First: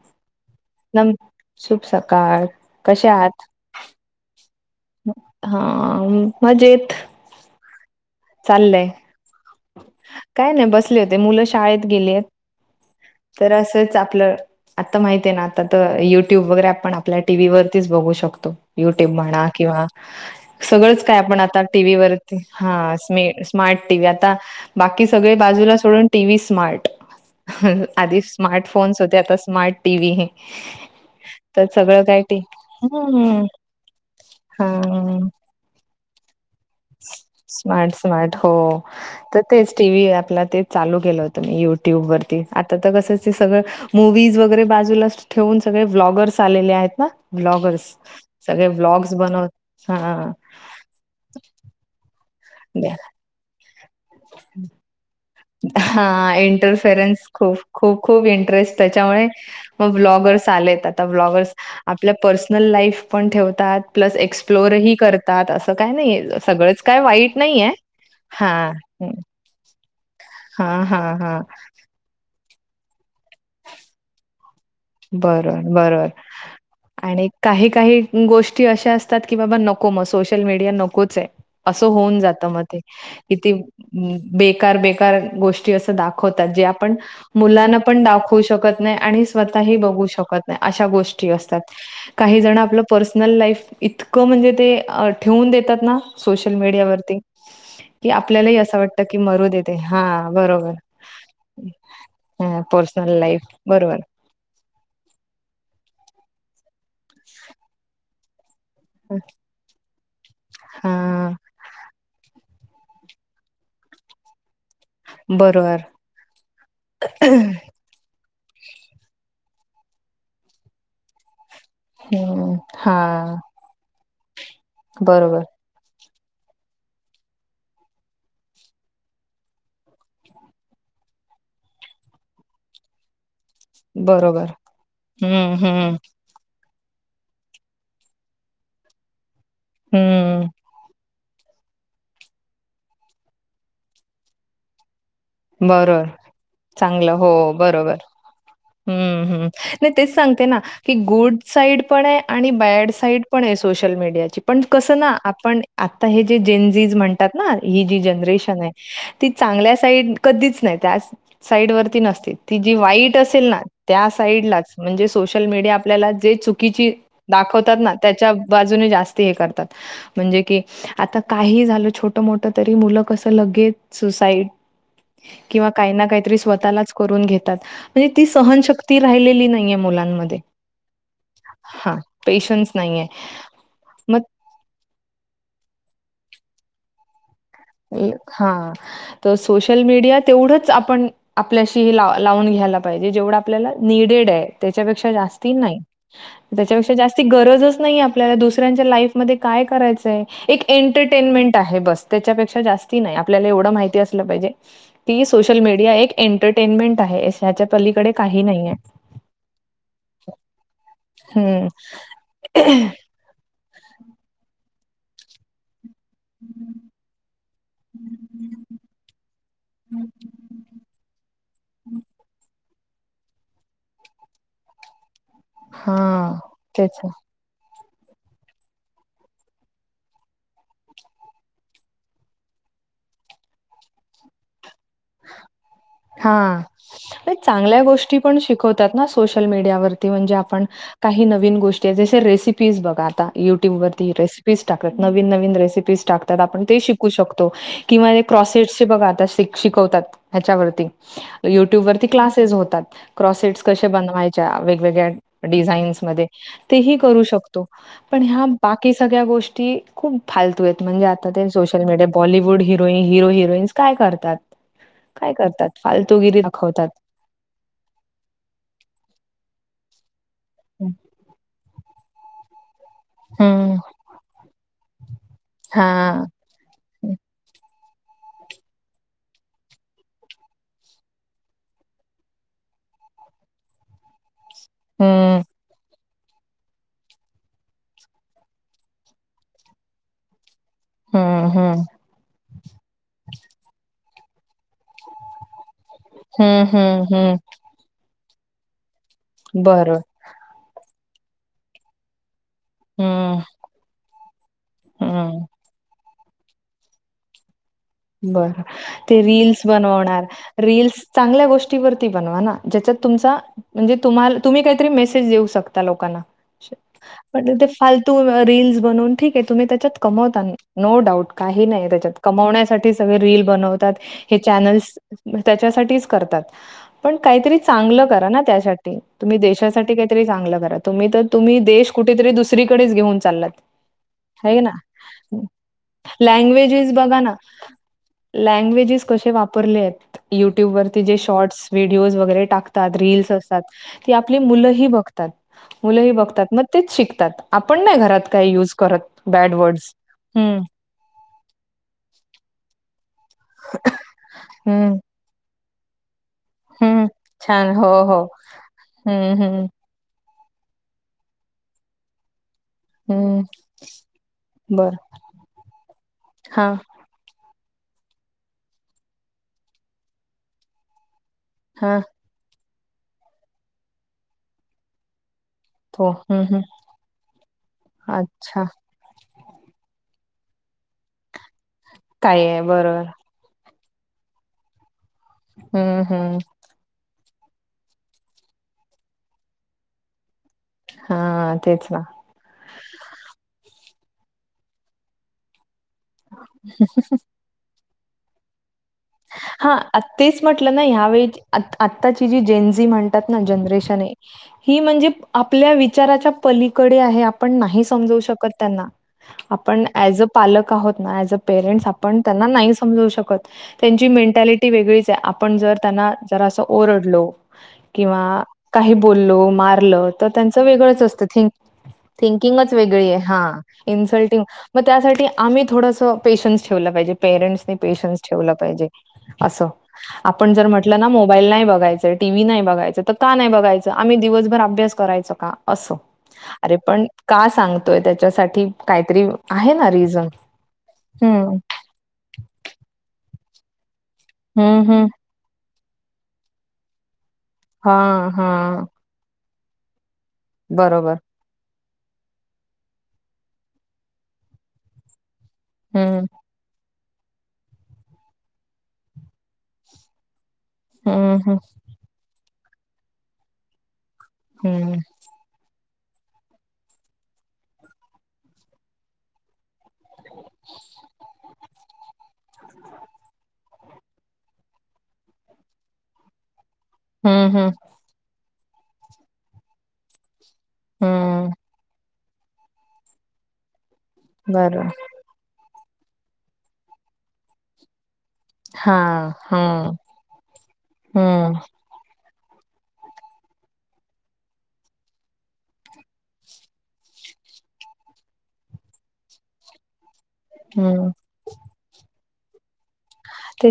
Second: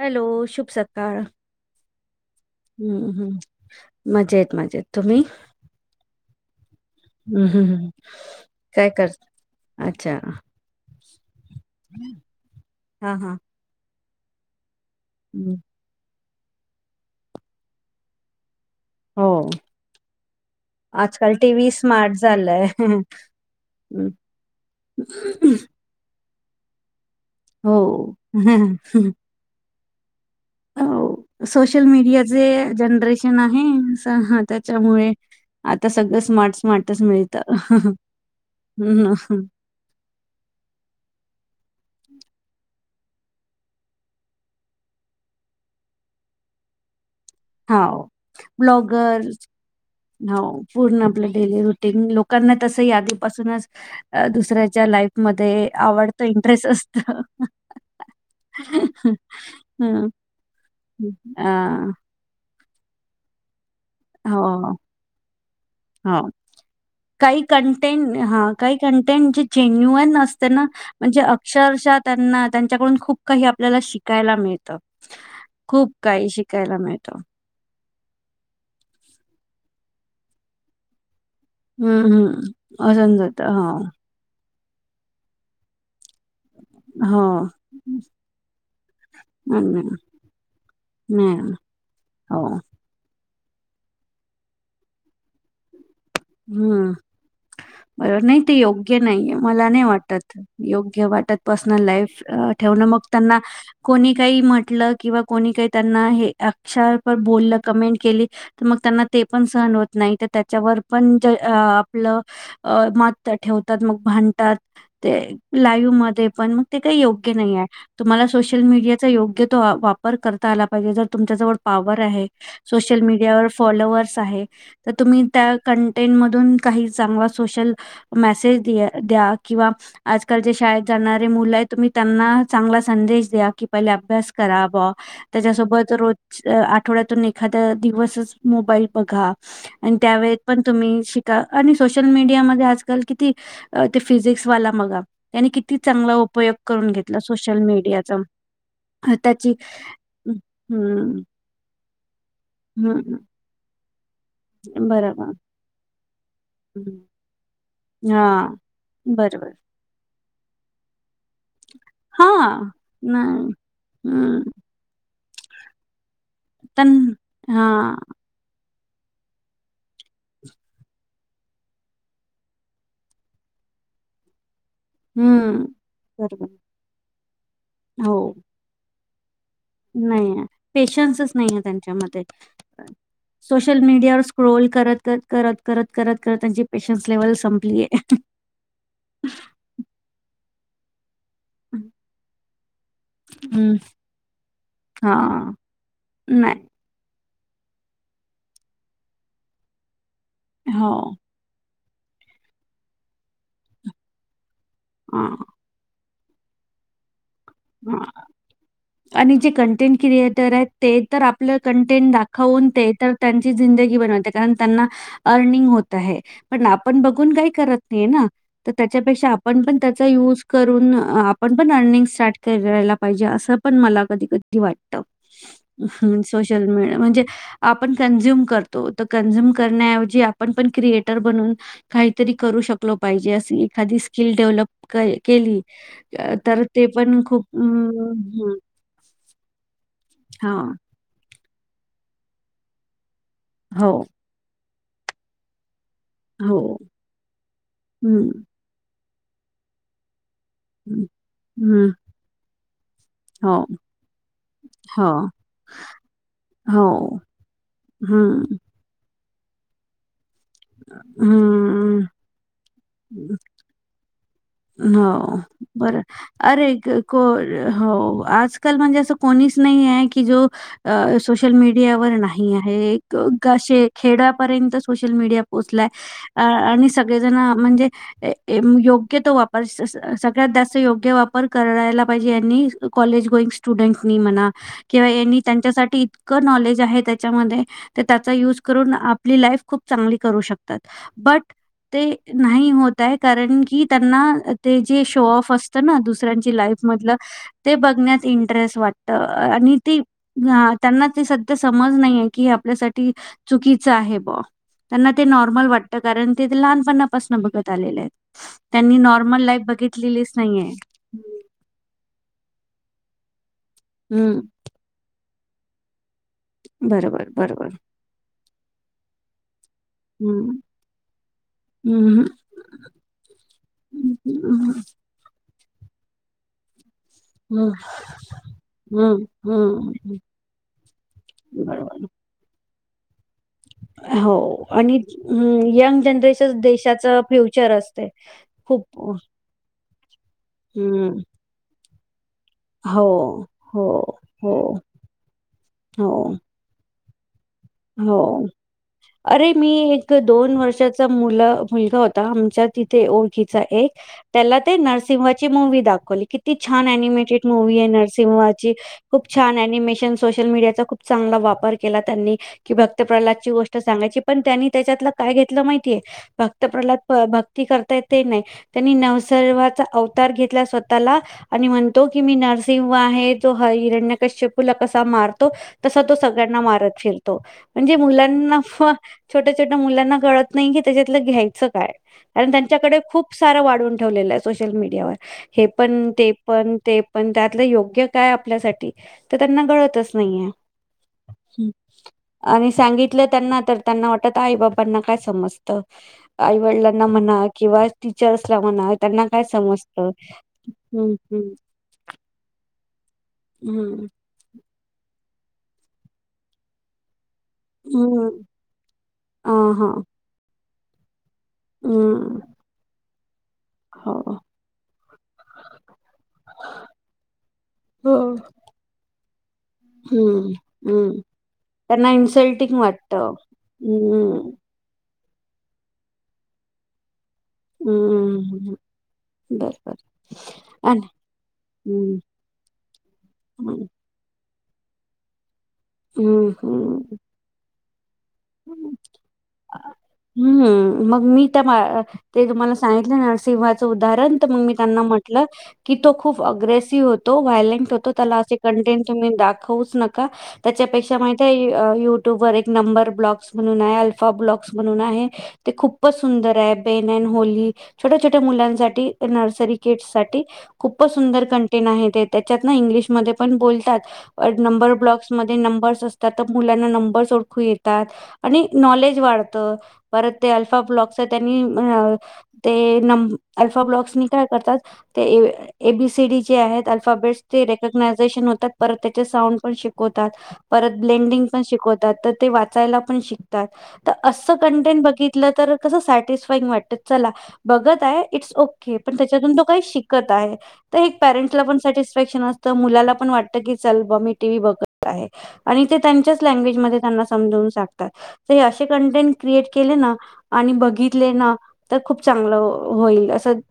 Hello शुभ सकाळ. काय कसशे हम्म हम्म आहात? मजेत मजेत तुम्ही हा मजेत हम्म हम्म हम्म. चाललय काय कर अच्छा सले होते मुलं शाळेत गेले हा हा तर असच आपलं आता माहिते ना हम्म. आता तर युट्यूब वगैरे आपण आपल्या टीव्ही वरतीच बघू शकतो. युट्यूब हो म्हणा किंवा सगळंच काय आजकाल आपण आता टीव्ही टी व्ही स्मार्ट वरती झालाय हा हम्म. स्मार्ट टी व्ही आता बाकी सगळे बाजूला सोडून टी व्ही स्मार्ट हो. आदी स्मार्ट फोन्स होते आता स्मार्ट टी व्ही. ह हो सोशल मीडियाचे जनरेशन आहे असा हा त्याच्यामुळे त सगळं स्मार्ट स्मार्टच मिळतं. स्मार्ट-स्मार्ट हो हम्म तर तेच टी व्ही आपला ते चालू केलं होत मी यु ट्यूब वरती आता तर कसं ते सगळं मूवीज वगैरे बाजूला ठेवून सगळे व्लॉगर्स आलेले आहेत ना. ब्लॉगर्स हाव सगळे ब्लॉग्स ब्लॉगर बनवत हा हो पूर्ण आपलं डेली रू टीन लोकांना तसही आदी पासूनच दुसऱ्याच्या लाईफ हा इटरफेयरेन्स खूप खूप इंटरेस त्याच्यामुळे म ब्लॉग हं. ब्लॉगर्स आलेत आता अ, ब्लॉगर्स आपल्या पर्सनल लाईफ पण ठेवतात प्लस हो, एक्सप्लोरही करतात असं काही नाही हो. सगळंच काय वाईट नाही आहे हा. टेन चे जेन न्यु असते ना हां, म्हणजे हां. अक्षरशः त्यांना त्यांच्याकडून खूप काही आपल्याला शिकायला मिळत बरं बरबर मिळतं. आणि काही काही गोष्टी अशा असतात की बाबा नको मग सोशल मीडिया नकोच आहे असं हं, होऊन जात हं. मग ते असून जातं. किती हो, बे बेकार बेकार गोष्टी अस दाखवतात जे आपण हो. मुलाना पण दाखवू शकत नाही आणि काही नाही, बघू शकत नाही आशा गोष्टी नाही. असतात काही हो. जण आपल पर्सनल पर्सनल लाईफ इतकं म्हणजे ठेवून देतात ना सोशल हं. मीडियावरती की बरोबर नाही ते आपल्यालाही असं योग्य वाटतं, की नाहीे मरू दे मला ते नाही वाटत हां, बरोबर. योग्य वाटत पर्सनल लाईफ हां, ठेव म पर्सनल त्याना लाईफ बरोबर. कोणी काही म्ह किंवा कोणी काही त्यांना हे अक्षरप बोललं कमेंट केली तर मग त्यांना ते पण सहन होत नाही तर त्याच्यावर पण हां, आपलं मत ठेवतात मग भांडतात ते बरोबर. लाईव्ह मध्ये पण म ते काही योग्य नाहीय तुम्हाला सोशल मीडियाचा योग्य तो वापर करता आला पाहिजे जर तुमच्या जवळ पावर आहे हं, सोशल हां. मीडियावर फॉलोवर्स आहे तर तुम्ही बरोबर, त्या कंटेंट मधून काही चांगला सोशल मेसेज द्या किंवा आजकालच्या शाळेत जाणारे मुलं आहेत तुम्ही त्यांना चांगला संदेश द्या. कि पहिले अभ्यास बरोबर. करा बॉ हं, त्याच्यासोबत हं, रोज थोड्यातून एखादा दिवसच मोबाईल बघा आणि त्यावेळेत हं. पण तुम्ही शिका आणि सोशल मीडिया मधे आजकाल किती ते फिजिक्स वाला मगा. त्यांनी किती बरोबर. चांगला उपयोग करून घेतला सोशल मीडियाचा. अ, हम्म हम्म त्याची नाही तेच सांगते ना की हं, गुड साईड पण आहे आणि बॅड हं. साईट पण आहे सोशल मीडियाची पण कसं ना बरोबर. आपण आ हे जे जेनजिज हं. म्हणतात ना ही जी हां, जनरेशन आहे ती बरोबर. चांगल्या साईड कधीच नाही त्या साईड वरती नसते ती हां. जी वाईट असेल नाही. ना त्या हं. साईडलाच म्हणजे सोशल मीडिया आपल्याला जे पण चुकीची दाखवतात हां. ना त्याच्या बाजू जास्त हे करतात म्हणजे की आता काही झालं छोटं मोठं तरी मुलं कसं लगेच सुसाईड हम्म. किंवा काही ना काहीतरी बरोबर. स्वतःलाच करून घेतात म्हणजे ती सहशक्ती राहिलेली नाही. नाहीये पेशन्सच [inaudible] नाहीये हां, त्यांच्यामध्ये. पेशन्स नाहीये. सोशल मीडियावर मग स्क्रोल करत कर -करत -करत करत -करत त्यांची पेशन्स लेव्हल संपली आहे. हा त सोशल मीडिया तेवढच आपण अ आपल्याशी ला- लावून घ्यायला पाहिजे जेवढं आपल्याला हं. निडेड आहे त्याच्यापेक्षा जास्ती हां. नाही. नाही. त्याच्यापेक्षा जास्त गरजच नाही आपल्याला दुसऱ्यांच्या लाईफमध्ये काय करायचंय एक हो. एंटरटेनमेंट आहे बस. त्यांच्यापेक्षा जास्ती नाही आपल्याला एवढ माहिती असलं पाहिजे की हां, सोशल मीडिया एक एंटरटेनमेंट आहे ह्याच्या हां. पलीकडे काही नाहीये. आणि जे कंटेंट क्रिएटर आहेत ते तर आपलं हं. कंटेंट दाखवून ते तर त्यां जिंदगी बनवते कारण त्यांना अर्निंग होत होत आहे, पण आपण बघून काही करत नाहीये ना तर त्याच्यापेक्षा आपण पण त्याचा यूज करून अ आपण पण अर्निंग स्टार्ट करायला पाहिजे असं पण मला कधी -कधी वाटतं. [inaudible] हां, सोशल तेच मीडिया ना. म्हणजे आपण कंझ्युम करतो तर कंझ्युम करण्याऐवजी आपण पण क्रिएटर बनून काहीतरी करू शकलो पाहिजे असली एखादी स्किल डेव्हलप केली- हां, तर ते पण नाही खूप चांगल्या अं, गोष्टी पण हं, शिकवतात ना सोशल मीडियावरती म्हणजे आपण हां. काही नवीन गोष्टीय जस रेसिपीज बघा आता युट्यूब हो, वरती रेसिपीज टाकत नवीन -नवीन रेसिपीज टाकतात आपण हो. ते शिकू शकतो किवा हं, क्रॉसेट चे बघा आता शिक - शिकवतात. ह्याच्यावरती हं, युट्यूब हं. वरती क्लासेस होतात हो, क्रॉसेट्स कशे बनवायच्या वेगवेगळ्या हो, डिझाईन्स मध्ये तेही हो. करू शकतो पण ह्या हं, बाकी सगळ्या गोष्टी खूप फालतूयेत म्हणजे आता ते सोशल मीडिया बॉलिवूड हिरोईन हं. हिरो -हिरोईनस काय करतात. काय हो करतात बर फालतूगिरी अरे दाखवतात. -को -हो आजकाल म्हणजे असं कोणीच नाही. नाहीये की जो सोशल मीडियावर नाही आहे. का हम्म अशे खेड्यापर्यंत सोशल मीडिया हा पोचलाय आ आणि सगळेजण म्हणजे ए -योग्य योग्य तो वापर सगळ्यात जास्त योग्य वापर करायला पाहिजे यांनी कॉलेज गोईंग स्टुडंटनी म्हणा किंवा यांनी हम्म त्यांच्यासाठी इ इतक नॉलेज आहे त्याच्यामध्ये त्याचा युज करून आपली लाईफ खूप चांगली करू शकत तात बट हम्म हम्म ते नाही होतय कारण की त्यांना ते जे शो ऑफ असत ना दुसऱ्यांच हम्म लाईफ मधल हम्म हम्म ते बघण्या इंटरेस्ट वाटत आणि ती बरं त्यांना ते सध्या समज नाहीेय की आपल्यासाठी हम्म चुकीच आहे ब्यो त्यांना ते हम्म नॉर्मल वाटतं कारण ते लहानपणापासून बघत आलेले आहेत बरं त्यांनी ते नॉर्मल लाईफ रील्स बनवणार बघितलेलीच नाहीये. रील्स चांगल्या गोष्टीवरती बनवा ना ज्याच्यात तुमचा म्हणजे तुम्हाला हम्म तुम्ही काहीतरी मेसेज देऊ शकता लोकांना बरोबर [unintelligible] म्हणून ते बरोबर फालतू रिल्स बनवून ठिक आहे तुम्ही त्याच्यात कमवता हम्म नो डाऊट काही नाही त्याच्यात हम्म कमण्यासारख हे सगळे रिल बनतात हे हम्म चॅनल्स त्याच्यासाठीच करतात पण काहीतरी हम्म चांगलं करा ना त्यासाठी हम्म तुम्ही हम्म देशासाठी हम्म काहीतरी चांगलं करा तुम्ही तर तुम्ही देश बरोबर. कुठेतरी दुसरीकडेच घेऊन चालात हो हय ना आणि हं, यंग जनरेशन लँग्वेजेस बघा देशाचं ना फ्युचर असते. खूप लँगवेज्स कशे वापरे आहेत ट्यूब वर जे हम्म शॉर्टस व्हिडिओज वगैरे टाकतात हो, रिल्स असतात हो, कि आपली हो, मुलंही बघतात हो, मुलंही बघतात मग तेच शिकतात आपण नाही हो घरात काही यूज करत अरे बॅड मी वर्ड्स. एक दोन हं, वर्षाचा मुलं मुलगा होता आमच्या तिथ ते ओळखीचा एक त्याला ते हं, नरसिंहाची मूवी दाखवली कि ती छान हं. अनिमेटेड छान. मुूवी हो, आहे हो. नरसिंहा ची खूप हं, छान हं, अनिमेशन सोशल मडियाचा खूप चांगला वापर केला त्यांनी कि भक्त हं. प्रल्हादाची गोष्ट सांगायची पण त्यांनी बरं. त्याच्यातलं काय घेतलं माहितीय भक्त हां, प्रल्हाद ती करता येते ते नाही त्यांनी नवसर्वाचा अवतार घेतला स्वतःला आणि हां. म्हणतो की मी नरसिंह आहे जो ह हिरण्यकश्य फुला कसा मारतो तसा तो हं, सगळ्यांना हं. मारत फिरतो म्हणजे मुलांना अच्छा. छोट्या छोट्या मुलांना त्यांना कळत नाही कि त्याच्यातलं घ्यायचं काय काय कारण आहे. त्याच्याकडं बरोबर. खूप सार वाढवून ठेवलेलं आहे सोशल मीडियावर हे हं, पण ते हं. पण ते पण त्यातलं योग्य काय आपल्यासाठी तर त्यांना कळतच नाहीये हा हं. तेच ना. आणि सांगितलं त्यांना तर त्यांना वाटत आई बाबांना काय समजत आईवडिलांना म्हणा किंवा टीचर्सला म्हणा त्यांना काय हा समजत तेच म्हटलं ना हम्म ह्यावेळी हम्म आताची जी जेनस जी म्हणतात जनरेश हम्म आहे ही म्हणजे आपल्या विचाराच्या पलीकडे आहे पण नाही समजवू हम्म शकत त्यांना अ आपण हा आज अ पालक आहोत ना आजप पेरेंट्स आपण हम्म त्यांना नाही समजवू शकत त्यांची हो मेंटॅलिटी वेगळीच आहे आपण जर त्यांना जरास ओरडलो किंवा काही बो मारलं तर हम्म त्यांचं वेगळंच हम्म असतं थिंक त्यांना थिंकिंगच इन्सल्टिंग वेगळी वाटत आहे हा इन्सल्टिंग हम्म मग त्यासाठी आम्ही थोडं पेशन् ठेवल पाहिजे पेरंट्स पेशन्स ठेवलं हम्म पाहिजे असं बर बर. आपण जर म्हट अ ना मोबाईल नाही बघायच हम्म टीव्ही नाही बघायच का नाही ब हम्म बघायचं आम्ही दिवसभर अभ्यास करायचं का असं अरे हम्म. पण का सांगतोय ते हम्म मग मी हं. त्या ते तुम्हाला सांगितले ना सिंहाच उदाहरण मग मी हं, त्यांना हं. म्हटलं की तो खूप अ्ग्रेसिव व्हालेंट होतो त्या हां, अस हां. कंटेंट तुम्ही दाखवूच नका बरोबर. त्याच्यापेक्षा माहि युट्यूब वर एक नंबर ब्लॉग्स म्हणून आहे अल्फा ब्लॉग्स म्हणून आहे ते खूपच हं, सुंदर आहेत बेनन होली छोट्या छोट्या मुलांसाठी नर्सरी किडस साठी खूपच हं, सुंदर हं. कंटेंन आहे ते त्याच्यात ना इंग्लिशमध्ये पण बोलतात नंबर हं. ब्लॉक्समध्ये नंबर्स असतात तर मुलांना नंबरस ओळखू येतात आणि नॉलेज वाढतं परत ते अल्फा ब्लॉक्स त्यांनी ते नं अल्फा ब्लॉक्सनी काय करतात ते एबीसीडी जे आहेत हं, अल्फाबेटचे हं. रेकग्नायझेशन होतात परत त्याचे साऊंड पण शिकवतात परत ब्लेंडिंग हं. पण शिकवतात तर ते वाचायला पण शिकतात तर असं बरं. कंटेंट बघितलं तर कसं सॅटिस्फाईंग वाटतं चला बघत आहे इट्स ओके. पण हां, त्याच्यातून तो काही हां. शिकत आहे, तर एक हं, पॅरंटला पण तस नसतंय मुलाला पण वाटतं, की चल बा टीव्ही बघत आहे, आणि ते त्यांच्याच लेंग्वेज मध्ये त्यांना समजावून सांग असे कंटेंट क्रिएट केले ना आणि हं. बघितले ना तर खूप चांगलं अ ते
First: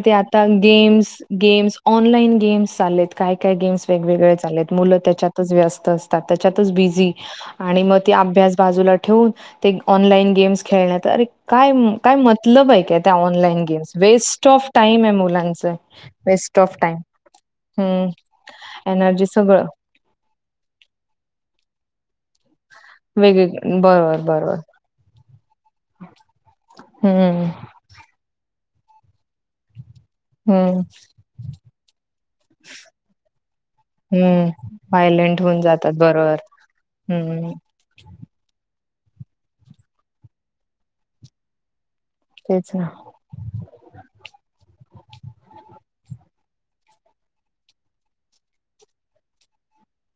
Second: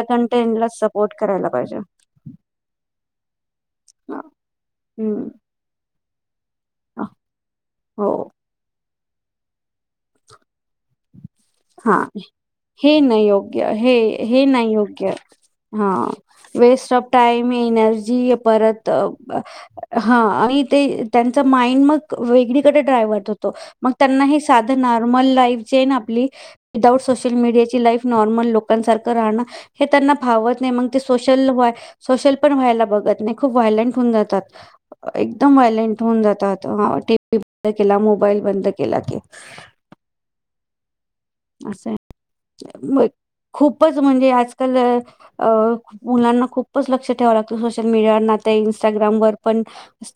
ते आता सपोर्ट गेम्स करायला गेम्स पाहिजे. ऑनलाईन गेम्स चाललेत काय काय गेम्स वेगवेगळे चालेत मुलं हम्म त्याच्याच वस्त अस त्याच्यात बीझी आणि मग ती हो अभ्यास बाजूला ठेऊन ते ऑनलाईन गेम्स खेळण्यात अरे काय हा. काय मतलब आहे का हे त्या नाही ऑनलाईन... योग्य गेम्स हे हे वेस्ट ऑफ नाही टाइम आहे योग्य मुलांच हा वेस्ट ऑफ टाईम हम्म एनर्जी परत.... त एनर्जी सगळं हा आणि ते त्यांच... माईंड मग इकडे ड्रायर्व्हड होतो वेगवेगळ मग बरोबर त्यांना बरोबर साधं नॉर्मल लाईफ.... चेन आपली विथ आऊट सोशल हम्म मीडियाची लाईफ नॉर्मल लोकांसारखं राहण... हे त्यांना भावत नाही हम्म मग ते सोशल व सोशल पण व्हायला बघत नाही खूप व्हायलेंट होऊन जातात... हम्म व्हायलेंट एकदम होऊन जातात व्हायलेंट होऊन बरोबर जातात टीव्ही हम्म बंद केला मोबाईल बंद के... केला की.... अस आहे. तेच ना म्ह खूपच म्हणजे आजकाल अ मुलांना... खूपच लक्ष ठेवा लागत सोशल मीडियावर इंस्टाग्रामवर पण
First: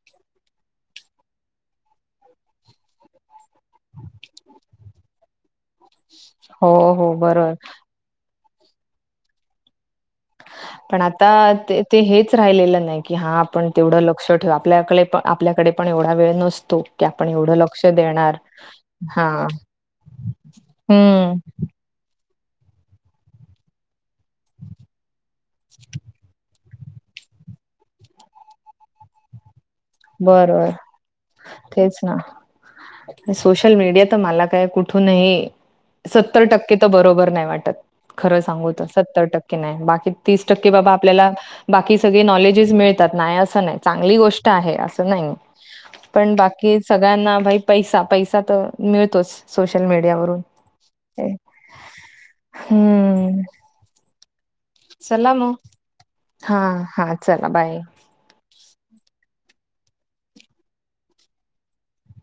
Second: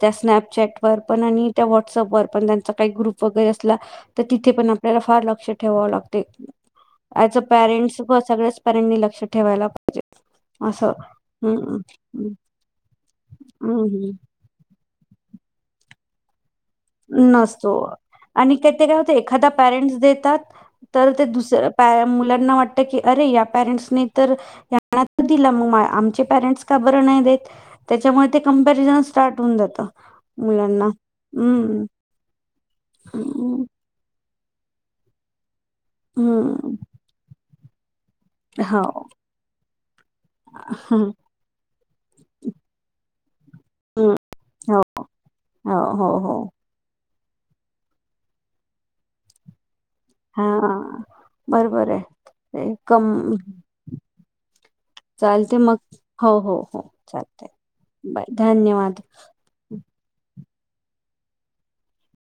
त्या स्नॅपचट वर पण... त्या व्हाटसअप व पण त्यां काही ग्रुप वगैरे असला तर तिथे पण आपल्याला फार लक्ष ठेवा लागत... हो हो ॲज अ बरोबर पॅरेंट्स सगळ्याच पेरेंट्सनी लक्ष ठेवायला... अस.... पण आता ते ते हेच राहिलेलं नाही की हा आपण तेवढं हम्म लक्ष ठेव आपल्याकडे पण... आपल्याकडे पण एवढा वेळ नस... नसतो आणि का ते काय होत हा एखादा पॅरेंटस देतात... तर ते हम्म दुसऱ्या पायामुळे.... त्यांना वाटत की अरे पेरेंट्स तर त्यानं आमचे पेरेंट्स का बरं नाही त्याच्यामुळे कंपनी रिझन स्टार्ट होवून जात बरं तेच ना हम्म सोशल मीडिया तर मला काय कुठूनही सत्तर हम्म टक्के तर बरोबर नाही वाटत खरं सांगूत हो सत्तर टक्के नाही बाकी तीस टक्के बाबा हम्म आपल्याला बाकी सगळे नॉलेजेस मिळे नाही असं नाही चांगली हम्म गोष्ट आहे अस नाही हो हो हो पण हो बाकी सळ्यांना मै पैसा पैसा तर मिळतोच सोशल हा बरोबर आहे ते कम मीडियावरूनम् चालते मग हो हा हो हो हा चालते चला बाय. बाय धन्यवाद